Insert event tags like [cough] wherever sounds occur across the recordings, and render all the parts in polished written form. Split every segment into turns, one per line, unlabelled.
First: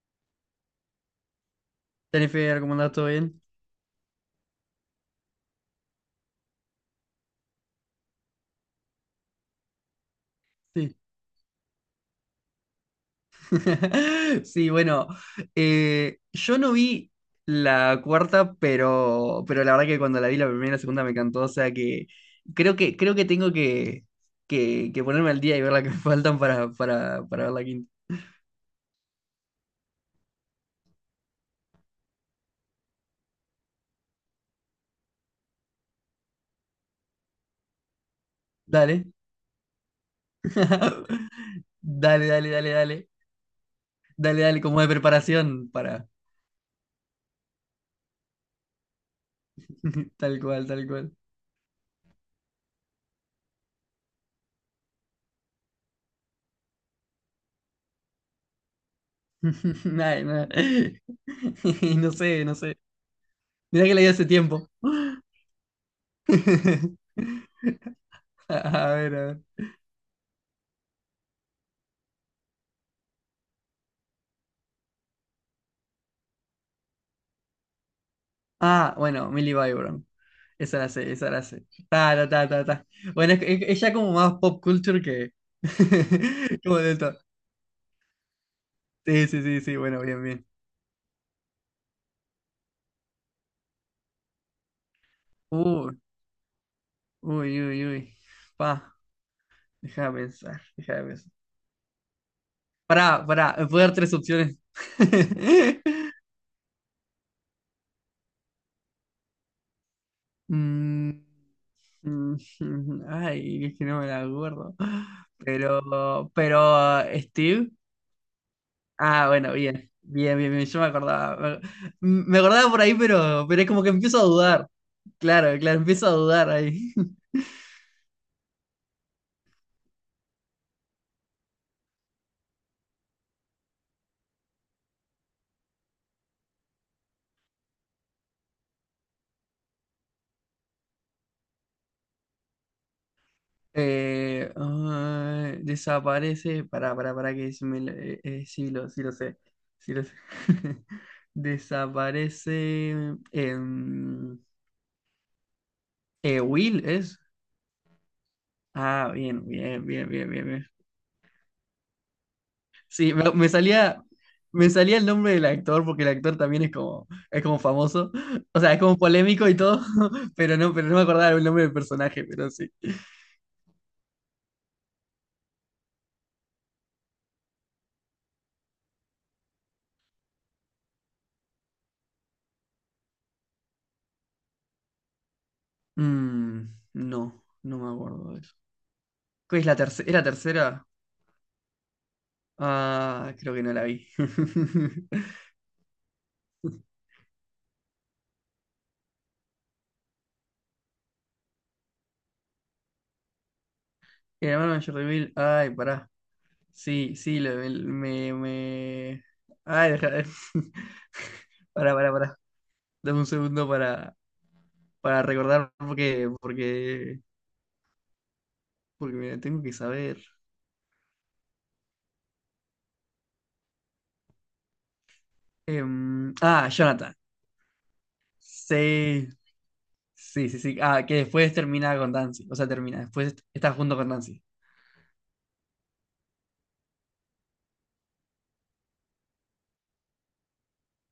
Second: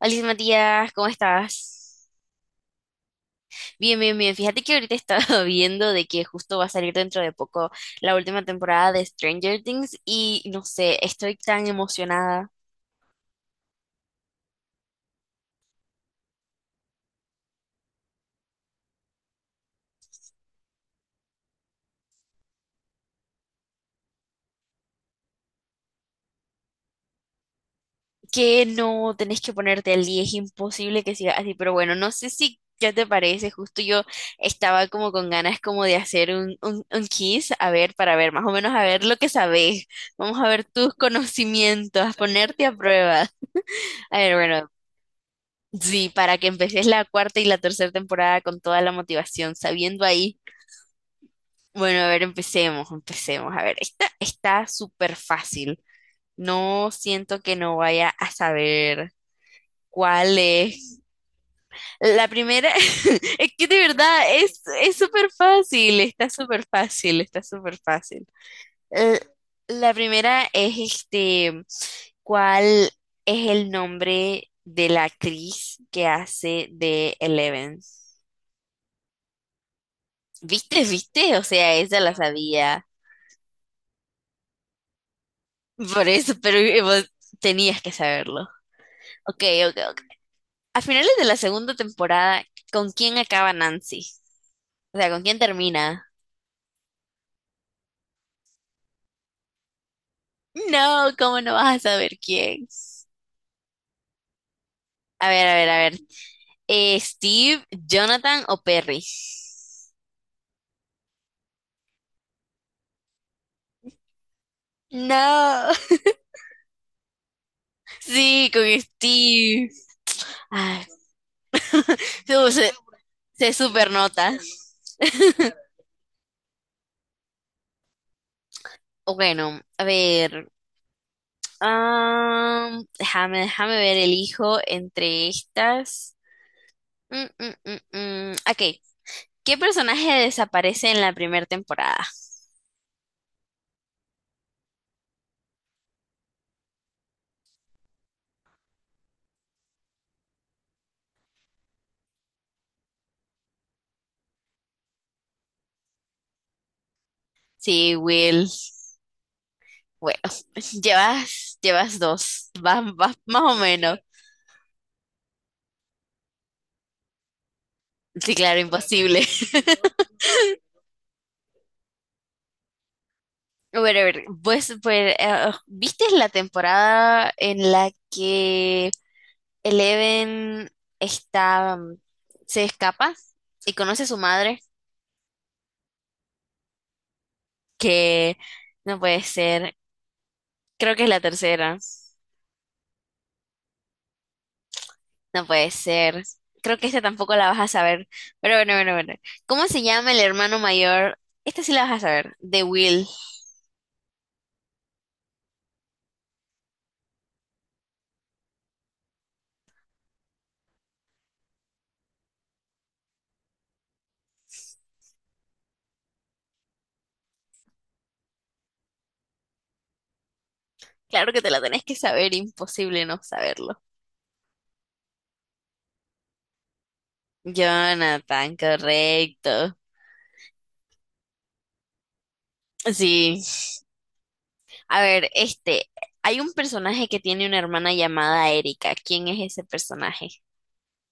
Alice Matías, ¿cómo estás?
Jennifer, ¿cómo andás? ¿Todo bien?
Bien, bien, bien. Fíjate que ahorita he estado [laughs] viendo de que justo va a salir dentro de poco la última temporada de Stranger Things y no
Sí.
sé, estoy tan emocionada
[laughs] Sí, bueno, yo no vi la cuarta, pero la verdad que cuando la vi la primera y la segunda me encantó, o sea que creo que tengo que ponerme al día y ver la que [laughs] me faltan para ver la quinta.
que no tenés que ponerte al día, es imposible que siga así, pero bueno, no sé si ya te parece, justo yo estaba como con ganas como de hacer un quiz, a ver, para ver, más o menos a ver
Dale.
lo que sabés, vamos a ver tus
[laughs]
conocimientos, a
Dale, dale,
ponerte
dale,
a
dale.
prueba. A ver,
Dale, dale,
bueno,
como de preparación
sí,
para.
para que empeces la cuarta y la tercera temporada con toda la motivación, sabiendo
[laughs]
ahí.
Tal cual, tal cual.
Bueno, a ver, empecemos, empecemos. A ver, esta está súper fácil. No siento que no vaya a saber
[laughs] Ay,
cuál
no.
es.
[laughs] No
La
sé, no
primera,
sé.
[laughs] es que de
Mirá que la vi
verdad
hace
es,
tiempo.
es súper fácil, está súper
[laughs]
fácil, está súper fácil.
A ver,
Eh,
a ver.
La primera es este, ¿cuál es el nombre de la actriz que hace de Eleven?
Ah, bueno, Millie Byron. Esa
¿Viste?
la sé, esa
¿Viste? O
la sé.
sea, esa la
Ta, ta, ta, ta,
sabía.
ta. Bueno, es ya como más pop culture que.
Por eso, pero
[laughs] Como de
vos
esto.
tenías que saberlo.
Sí, sí,
Ok,
sí, sí,
ok,
bueno,
ok.
bien, bien.
A finales de la segunda temporada, ¿con quién acaba Nancy? O sea, ¿con quién
Uy,
termina?
uy, uy, uy. Pa, deja de pensar, deja de
No,
pensar.
¿cómo no vas a saber quién?
Pará, pará, me puedo dar tres opciones.
A ver, a ver, a ver.
[laughs]
¿Steve, Jonathan o Perry?
Mm, mm, [laughs] Ay, es que no me la acuerdo.
No. [laughs]
Pero, Steve.
Sí, con
Ah, bueno,
Steve.
bien. Bien, bien, bien. Yo
Ay,
me acordaba. Me
no,
acordaba por ahí,
se
pero es como que empiezo a
supernota.
dudar. Claro, claro, empiezo a dudar ahí. [laughs]
Bueno, a ver. Déjame ver, elijo entre estas. Mm, mm, mm, mm. Ok, ¿qué personaje desaparece en la primera temporada?
Ah, desaparece. Para. Que se me lo- Sí lo sé. Sí lo sé. [laughs] Desaparece. em, Will es.
Sí, Will.
Ah, bien, bien, bien,
Bueno,
bien, bien, bien.
[laughs] llevas dos.
Sí,
Vas
me,
más
me
o menos.
salía, me salía el nombre del actor, porque el actor también es como famoso.
Sí, claro,
O sea, es como
imposible.
polémico y
[laughs]
todo, [laughs] pero no me acordaba el nombre del personaje, pero sí.
Bueno, a ver, pues, ¿viste la temporada en la que Eleven está, se escapa y conoce a su madre?
Mm, no, no me acuerdo
Que
de eso.
no puede
¿Cuál es la
ser.
tercera? ¿Era tercera?
Creo que es la tercera.
Ah, creo que no la vi. [laughs]
No puede ser. Creo que esta tampoco la vas a saber. Pero bueno, bueno, bueno. ¿Cómo se llama el hermano mayor? Esta sí la vas a saber. De Will.
El hermano mayor de Bill. Ay, pará. Sí, sí, me, me- Ay, deja. [laughs] Pará, pará, pará. Dame un segundo para recordar porque mira, tengo que saber.
Claro que te la tenés que saber. Imposible no saberlo.
Ah, Jonathan.
Jonathan,
Sí,
correcto.
sí, sí, sí. Ah, que después termina con Dancy. O sea, termina.
Sí.
Después está junto con Dancy.
A ver, este. Hay un personaje que tiene una hermana llamada Erika. ¿Quién es ese personaje?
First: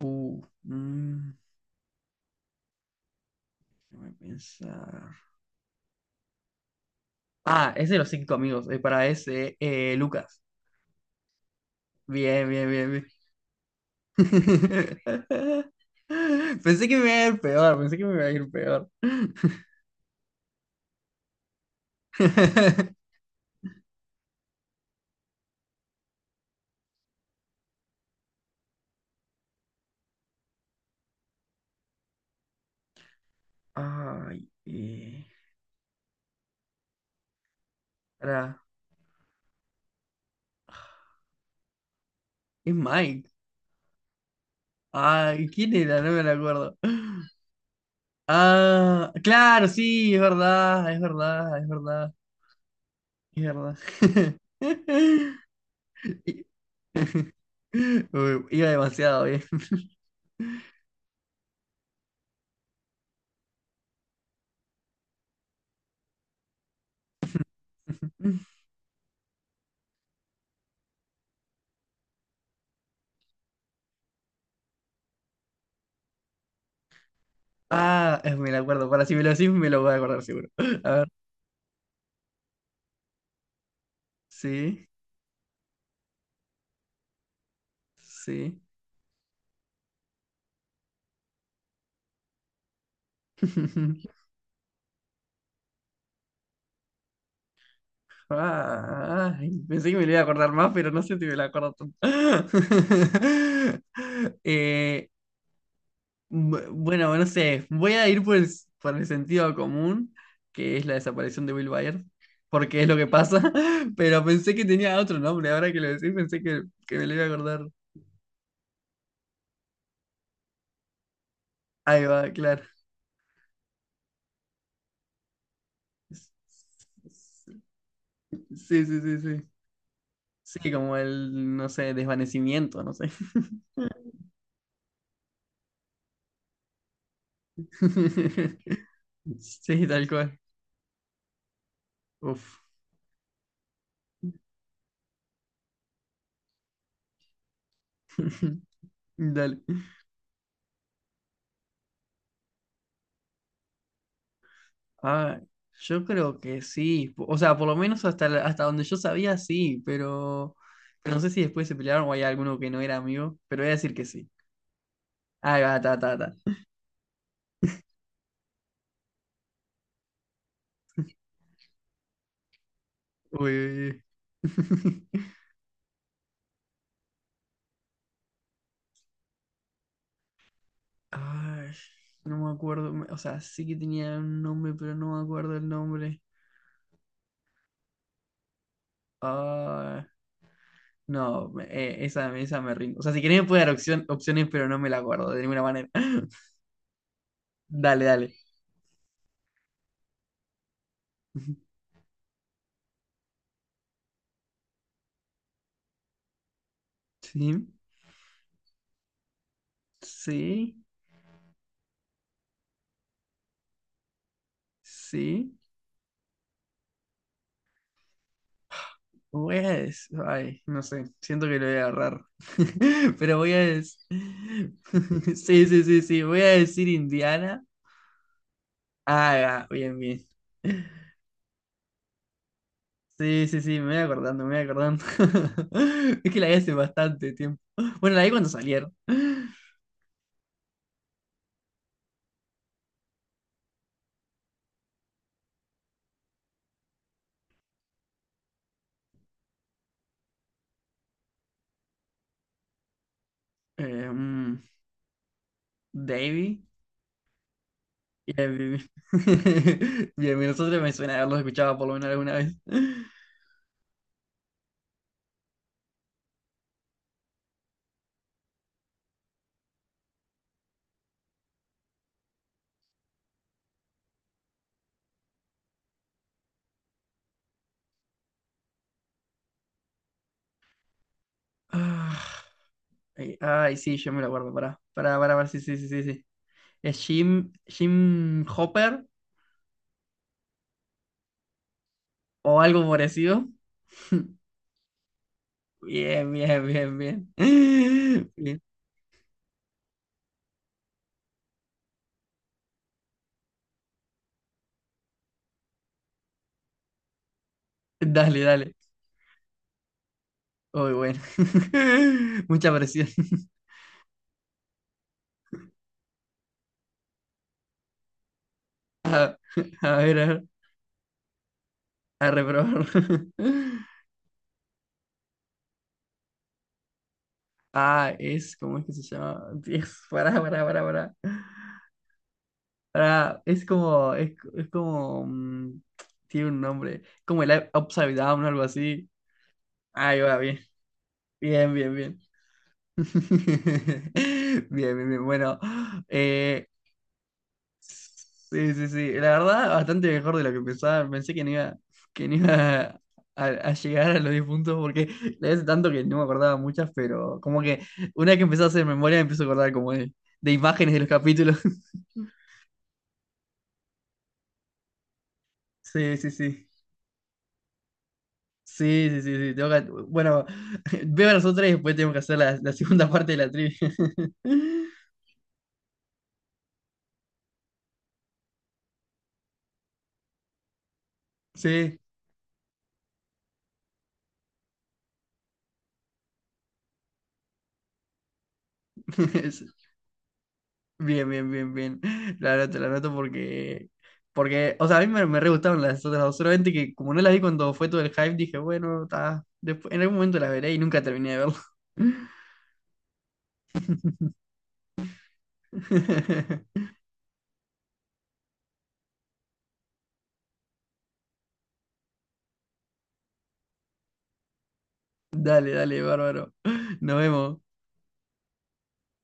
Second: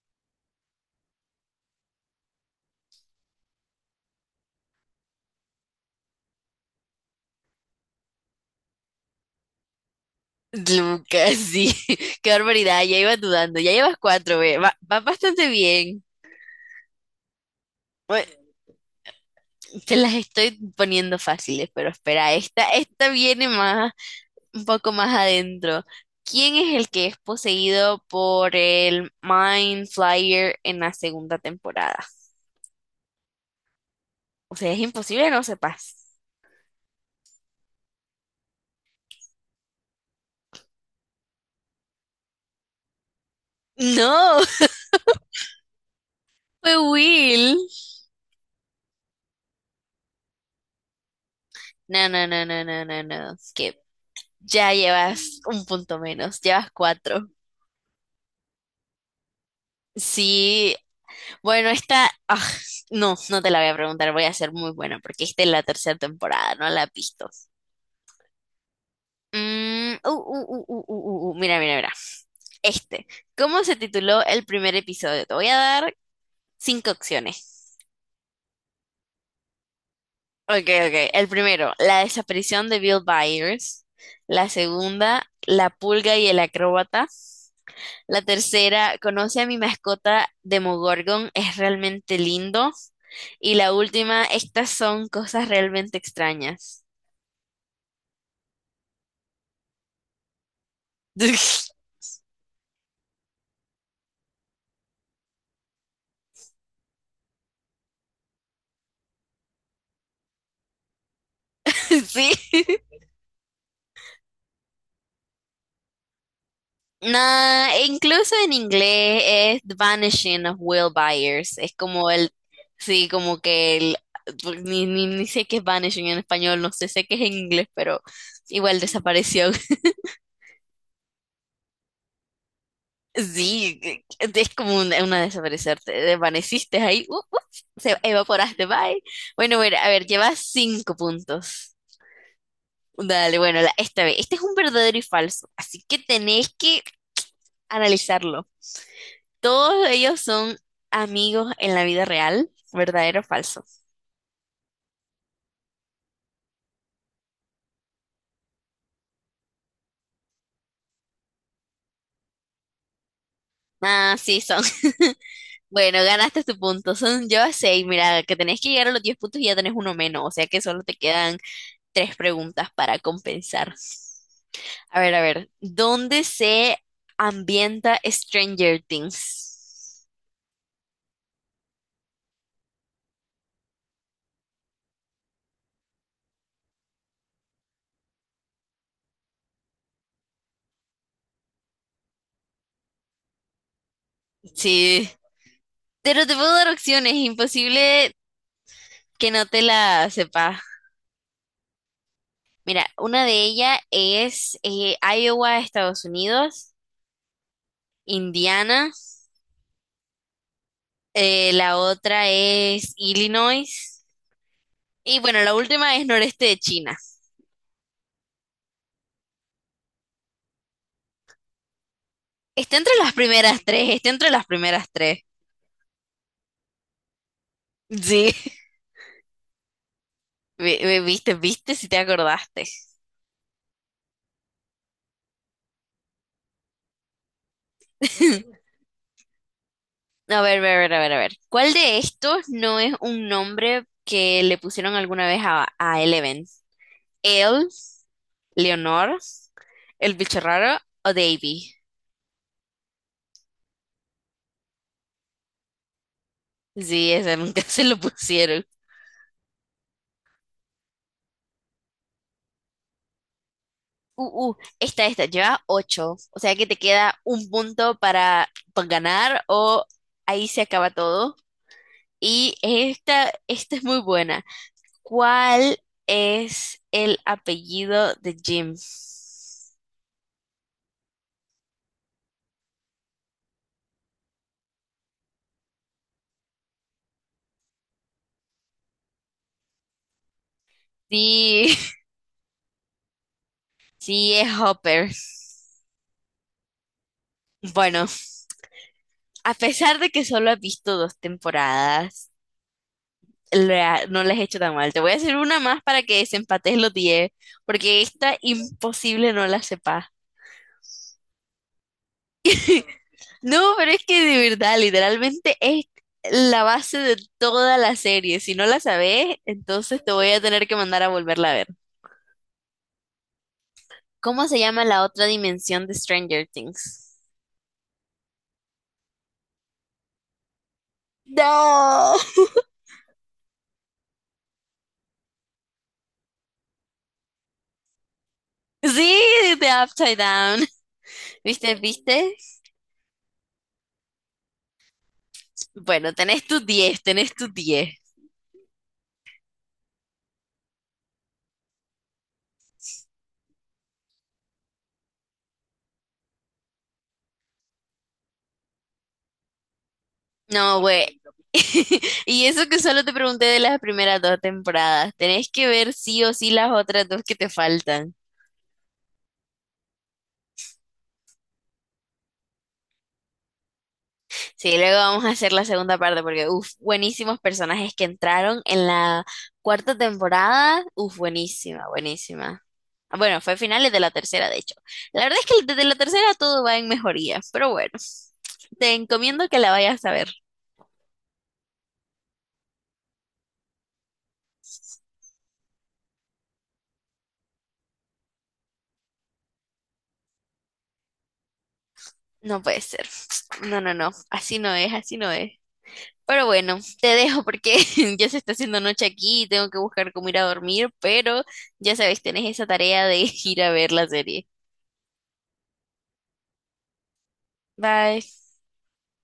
Uh, mm, Déjame pensar. Ah, es de los cinco amigos. Para ese, Lucas.
Lucas, sí. [laughs] Qué
Bien, bien,
barbaridad.
bien,
Ya
bien.
iba dudando. Ya llevas
[laughs]
cuatro, ve. Va, va bastante bien.
Pensé que me iba a ir peor. Pensé que me iba a
Bueno,
ir peor.
te las estoy poniendo fáciles, pero espera, esta
[laughs]
viene más, un poco más adentro. ¿Quién es el que es poseído por el Mind Flyer en la segunda temporada?
Ay,
O sea, es imposible no sepas.
pará, es Mike.
No,
Ay, ¿quién era? No me lo
[laughs] fue
acuerdo.
Will.
Ah, claro, sí, es verdad, es verdad, es
No,
verdad,
no, no, no, no, no, no.
es
Es
verdad.
que
[laughs]
ya llevas un punto menos,
I-
llevas cuatro.
[laughs] Uy, iba demasiado bien. [laughs]
Sí, bueno, no, no te la voy a preguntar, voy a ser muy buena porque esta es la tercera temporada, no la has visto. Mira, mira, mira. Este. ¿Cómo se tituló el primer episodio? Te voy a dar cinco opciones.
Ah, me lo acuerdo. Para si me lo decís, me lo voy a acordar seguro.
Ok,
[laughs] A ver,
ok. El primero, la desaparición de Bill Byers. La
sí,
segunda, la pulga y el acróbata. La
sí.
tercera, conoce a mi mascota Demogorgon, es realmente lindo. Y la
[laughs]
última, estas son cosas realmente extrañas.
Ah, ay, pensé que me lo iba a acordar más, pero no sé si me lo acuerdo
[laughs]
tanto. [laughs] Eh, Bueno, no sé, voy a ir por el sentido común, que es la desaparición de Will Byers,
Sí.
porque es lo que pasa, [laughs] pero pensé que tenía otro nombre, ahora que lo decís pensé que me lo iba a acordar.
Nah, incluso en inglés es The Vanishing of Will Byers. Es
Ahí
como el,
va, claro.
sí, como que el, pues, ni sé qué es vanishing en español, no sé, sé qué es en inglés, pero
Sí,
igual
sí, sí, sí.
desapareció. [laughs]
Sí, como el, no sé, desvanecimiento, no sé.
Sí, es como una desaparecer, te desvaneciste ahí, se evaporaste, bye.
[laughs]
Bueno, bueno,
Sí,
a ver,
tal
llevas
cual.
cinco puntos.
Uf.
Dale, bueno, esta vez, este es un verdadero y falso, así que tenés que analizarlo.
[laughs] Dale.
Todos ellos son amigos en la vida real, verdadero o falso.
Ah, yo creo que sí. O sea, por lo menos hasta donde yo sabía, sí, pero no sé si después se pelearon o hay alguno que no era amigo, pero voy a decir que
Ah,
sí.
sí, son. [laughs]
Ahí va, ta,
Bueno,
ta, ta.
ganaste tu punto. Son yo a seis. Mira, que tenés que llegar a los 10 puntos y ya tenés uno menos. O sea que solo te quedan tres preguntas para
Uy,
compensar.
uy, uy.
A ver, a
[laughs]
ver. ¿Dónde se ambienta Stranger Things?
Ay, no me acuerdo. O sea, sí que tenía un nombre, pero no me acuerdo el nombre. Ah, no, esa me rindo. O sea, si querés me puede dar opciones, pero no me la
Sí.
acuerdo de ninguna manera.
Pero te
[laughs]
puedo dar opciones.
Dale,
Imposible
dale.
que no te la sepas.
[laughs]
Mira, una de ellas es Iowa, Estados Unidos.
Sí,
Indiana,
sí,
la otra es Illinois y bueno, la
sí.
última es noreste de China.
Ay, no sé, siento que lo voy a agarrar.
Está entre las
[laughs] Pero voy a
primeras tres,
des-
está entre las primeras tres.
[laughs] Sí, sí, sí, sí, voy a decir Indiana.
Sí, [laughs]
Ah, ya, bien, bien.
Viste, viste si te acordaste.
Sí, sí, sí, me voy acordando, me voy acordando. [laughs] Es que la vi hace bastante tiempo. Bueno, la vi cuando
[laughs]
salieron.
A ver, a ver, a ver, a ver. ¿Cuál de estos no es un nombre que le pusieron alguna vez a Eleven? El, Leonor, ¿el bicho raro o Davy?
Eh, mm, Davey.
Sí, ese nunca [laughs] se lo
Bien,
pusieron.
bien, [laughs] bien. Bien, bien, nosotros me suena haberlos escuchado por lo menos alguna vez.
Esta, lleva ocho. O sea que te queda un punto para ganar o ahí se acaba todo. Y esta es muy buena. ¿Cuál es el apellido de Jim?
Ah, ay, ay, sí, yo me lo acuerdo, pará. Pará, pará, pará, sí, sí, sí, sí, sí. Es Jim, Jim Hopper
Sí, [laughs]
o algo parecido.
sí,
[laughs]
es Hopper.
Bien, bien, bien, bien.
Bueno,
[laughs] Bien.
a pesar de que solo has visto dos temporadas, no la he hecho tan mal. Te voy a hacer una más para que desempates los 10 porque esta
Dale, dale.
imposible no la sepas.
Uy, bueno. [laughs] Mucha presión. [laughs]
No, pero es que de verdad, literalmente es la base de toda la serie. Si no la sabes,
A, a
entonces te
ver, a
voy a
ver,
tener que mandar a volverla a ver.
a reprobar. [laughs]
¿Cómo se llama la otra dimensión de Stranger Things?
Ah, ¿cómo es que se llama? Dios, pará, pará, pará, pará.
No.
Pará, es como, tiene un nombre, como el Upside Down o algo así.
Sí, de Upside
Ahí va, bien,
Down.
bien,
¿Viste?
bien, bien.
¿Viste?
[laughs] Bien, bien, bien. Bueno,
Bueno, tenés tus
eh,
10, tenés tus 10.
sí, sí, sí. La verdad, bastante mejor de lo que pensaba. Pensé que no iba a llegar a los 10 puntos porque la hice tanto que no me acordaba muchas, pero como que una vez que empecé a hacer memoria, me empiezo a acordar como de
No,
imágenes de los
güey.
capítulos.
[laughs]
[laughs]
Y eso que solo te pregunté de las primeras dos temporadas. Tenés que ver
Sí,
sí
sí,
o sí
sí.
las otras dos que te faltan.
Sí, sí, sí, sí. Bueno, [laughs] veo las otras y después tengo que hacer la segunda [laughs] parte de la trivia.
Sí, luego
[laughs]
vamos a hacer la segunda parte porque, uff, buenísimos personajes que entraron en la cuarta temporada. Uff, buenísima,
Sí.
buenísima. Ah, bueno, fue finales de la tercera, de hecho. La verdad es que desde la tercera todo va en mejoría, pero bueno, te encomiendo que la
[laughs]
vayas a ver.
Bien, bien, bien, bien. [laughs] La anoto porque, o sea, a mí me re gustaron las otras dos, solamente que como no las vi cuando fue todo el hype, dije, bueno, está, después, en algún momento las veré y nunca terminé de verlo.
No puede ser. No, no, no, así no es, así no es. Pero bueno,
[laughs]
te dejo porque [laughs] ya se está haciendo noche aquí y tengo que buscar cómo ir a dormir, pero ya sabes, tenés esa tarea de [laughs] ir a ver la serie.
Dale, dale, bárbaro. Nos vemos.
Bye.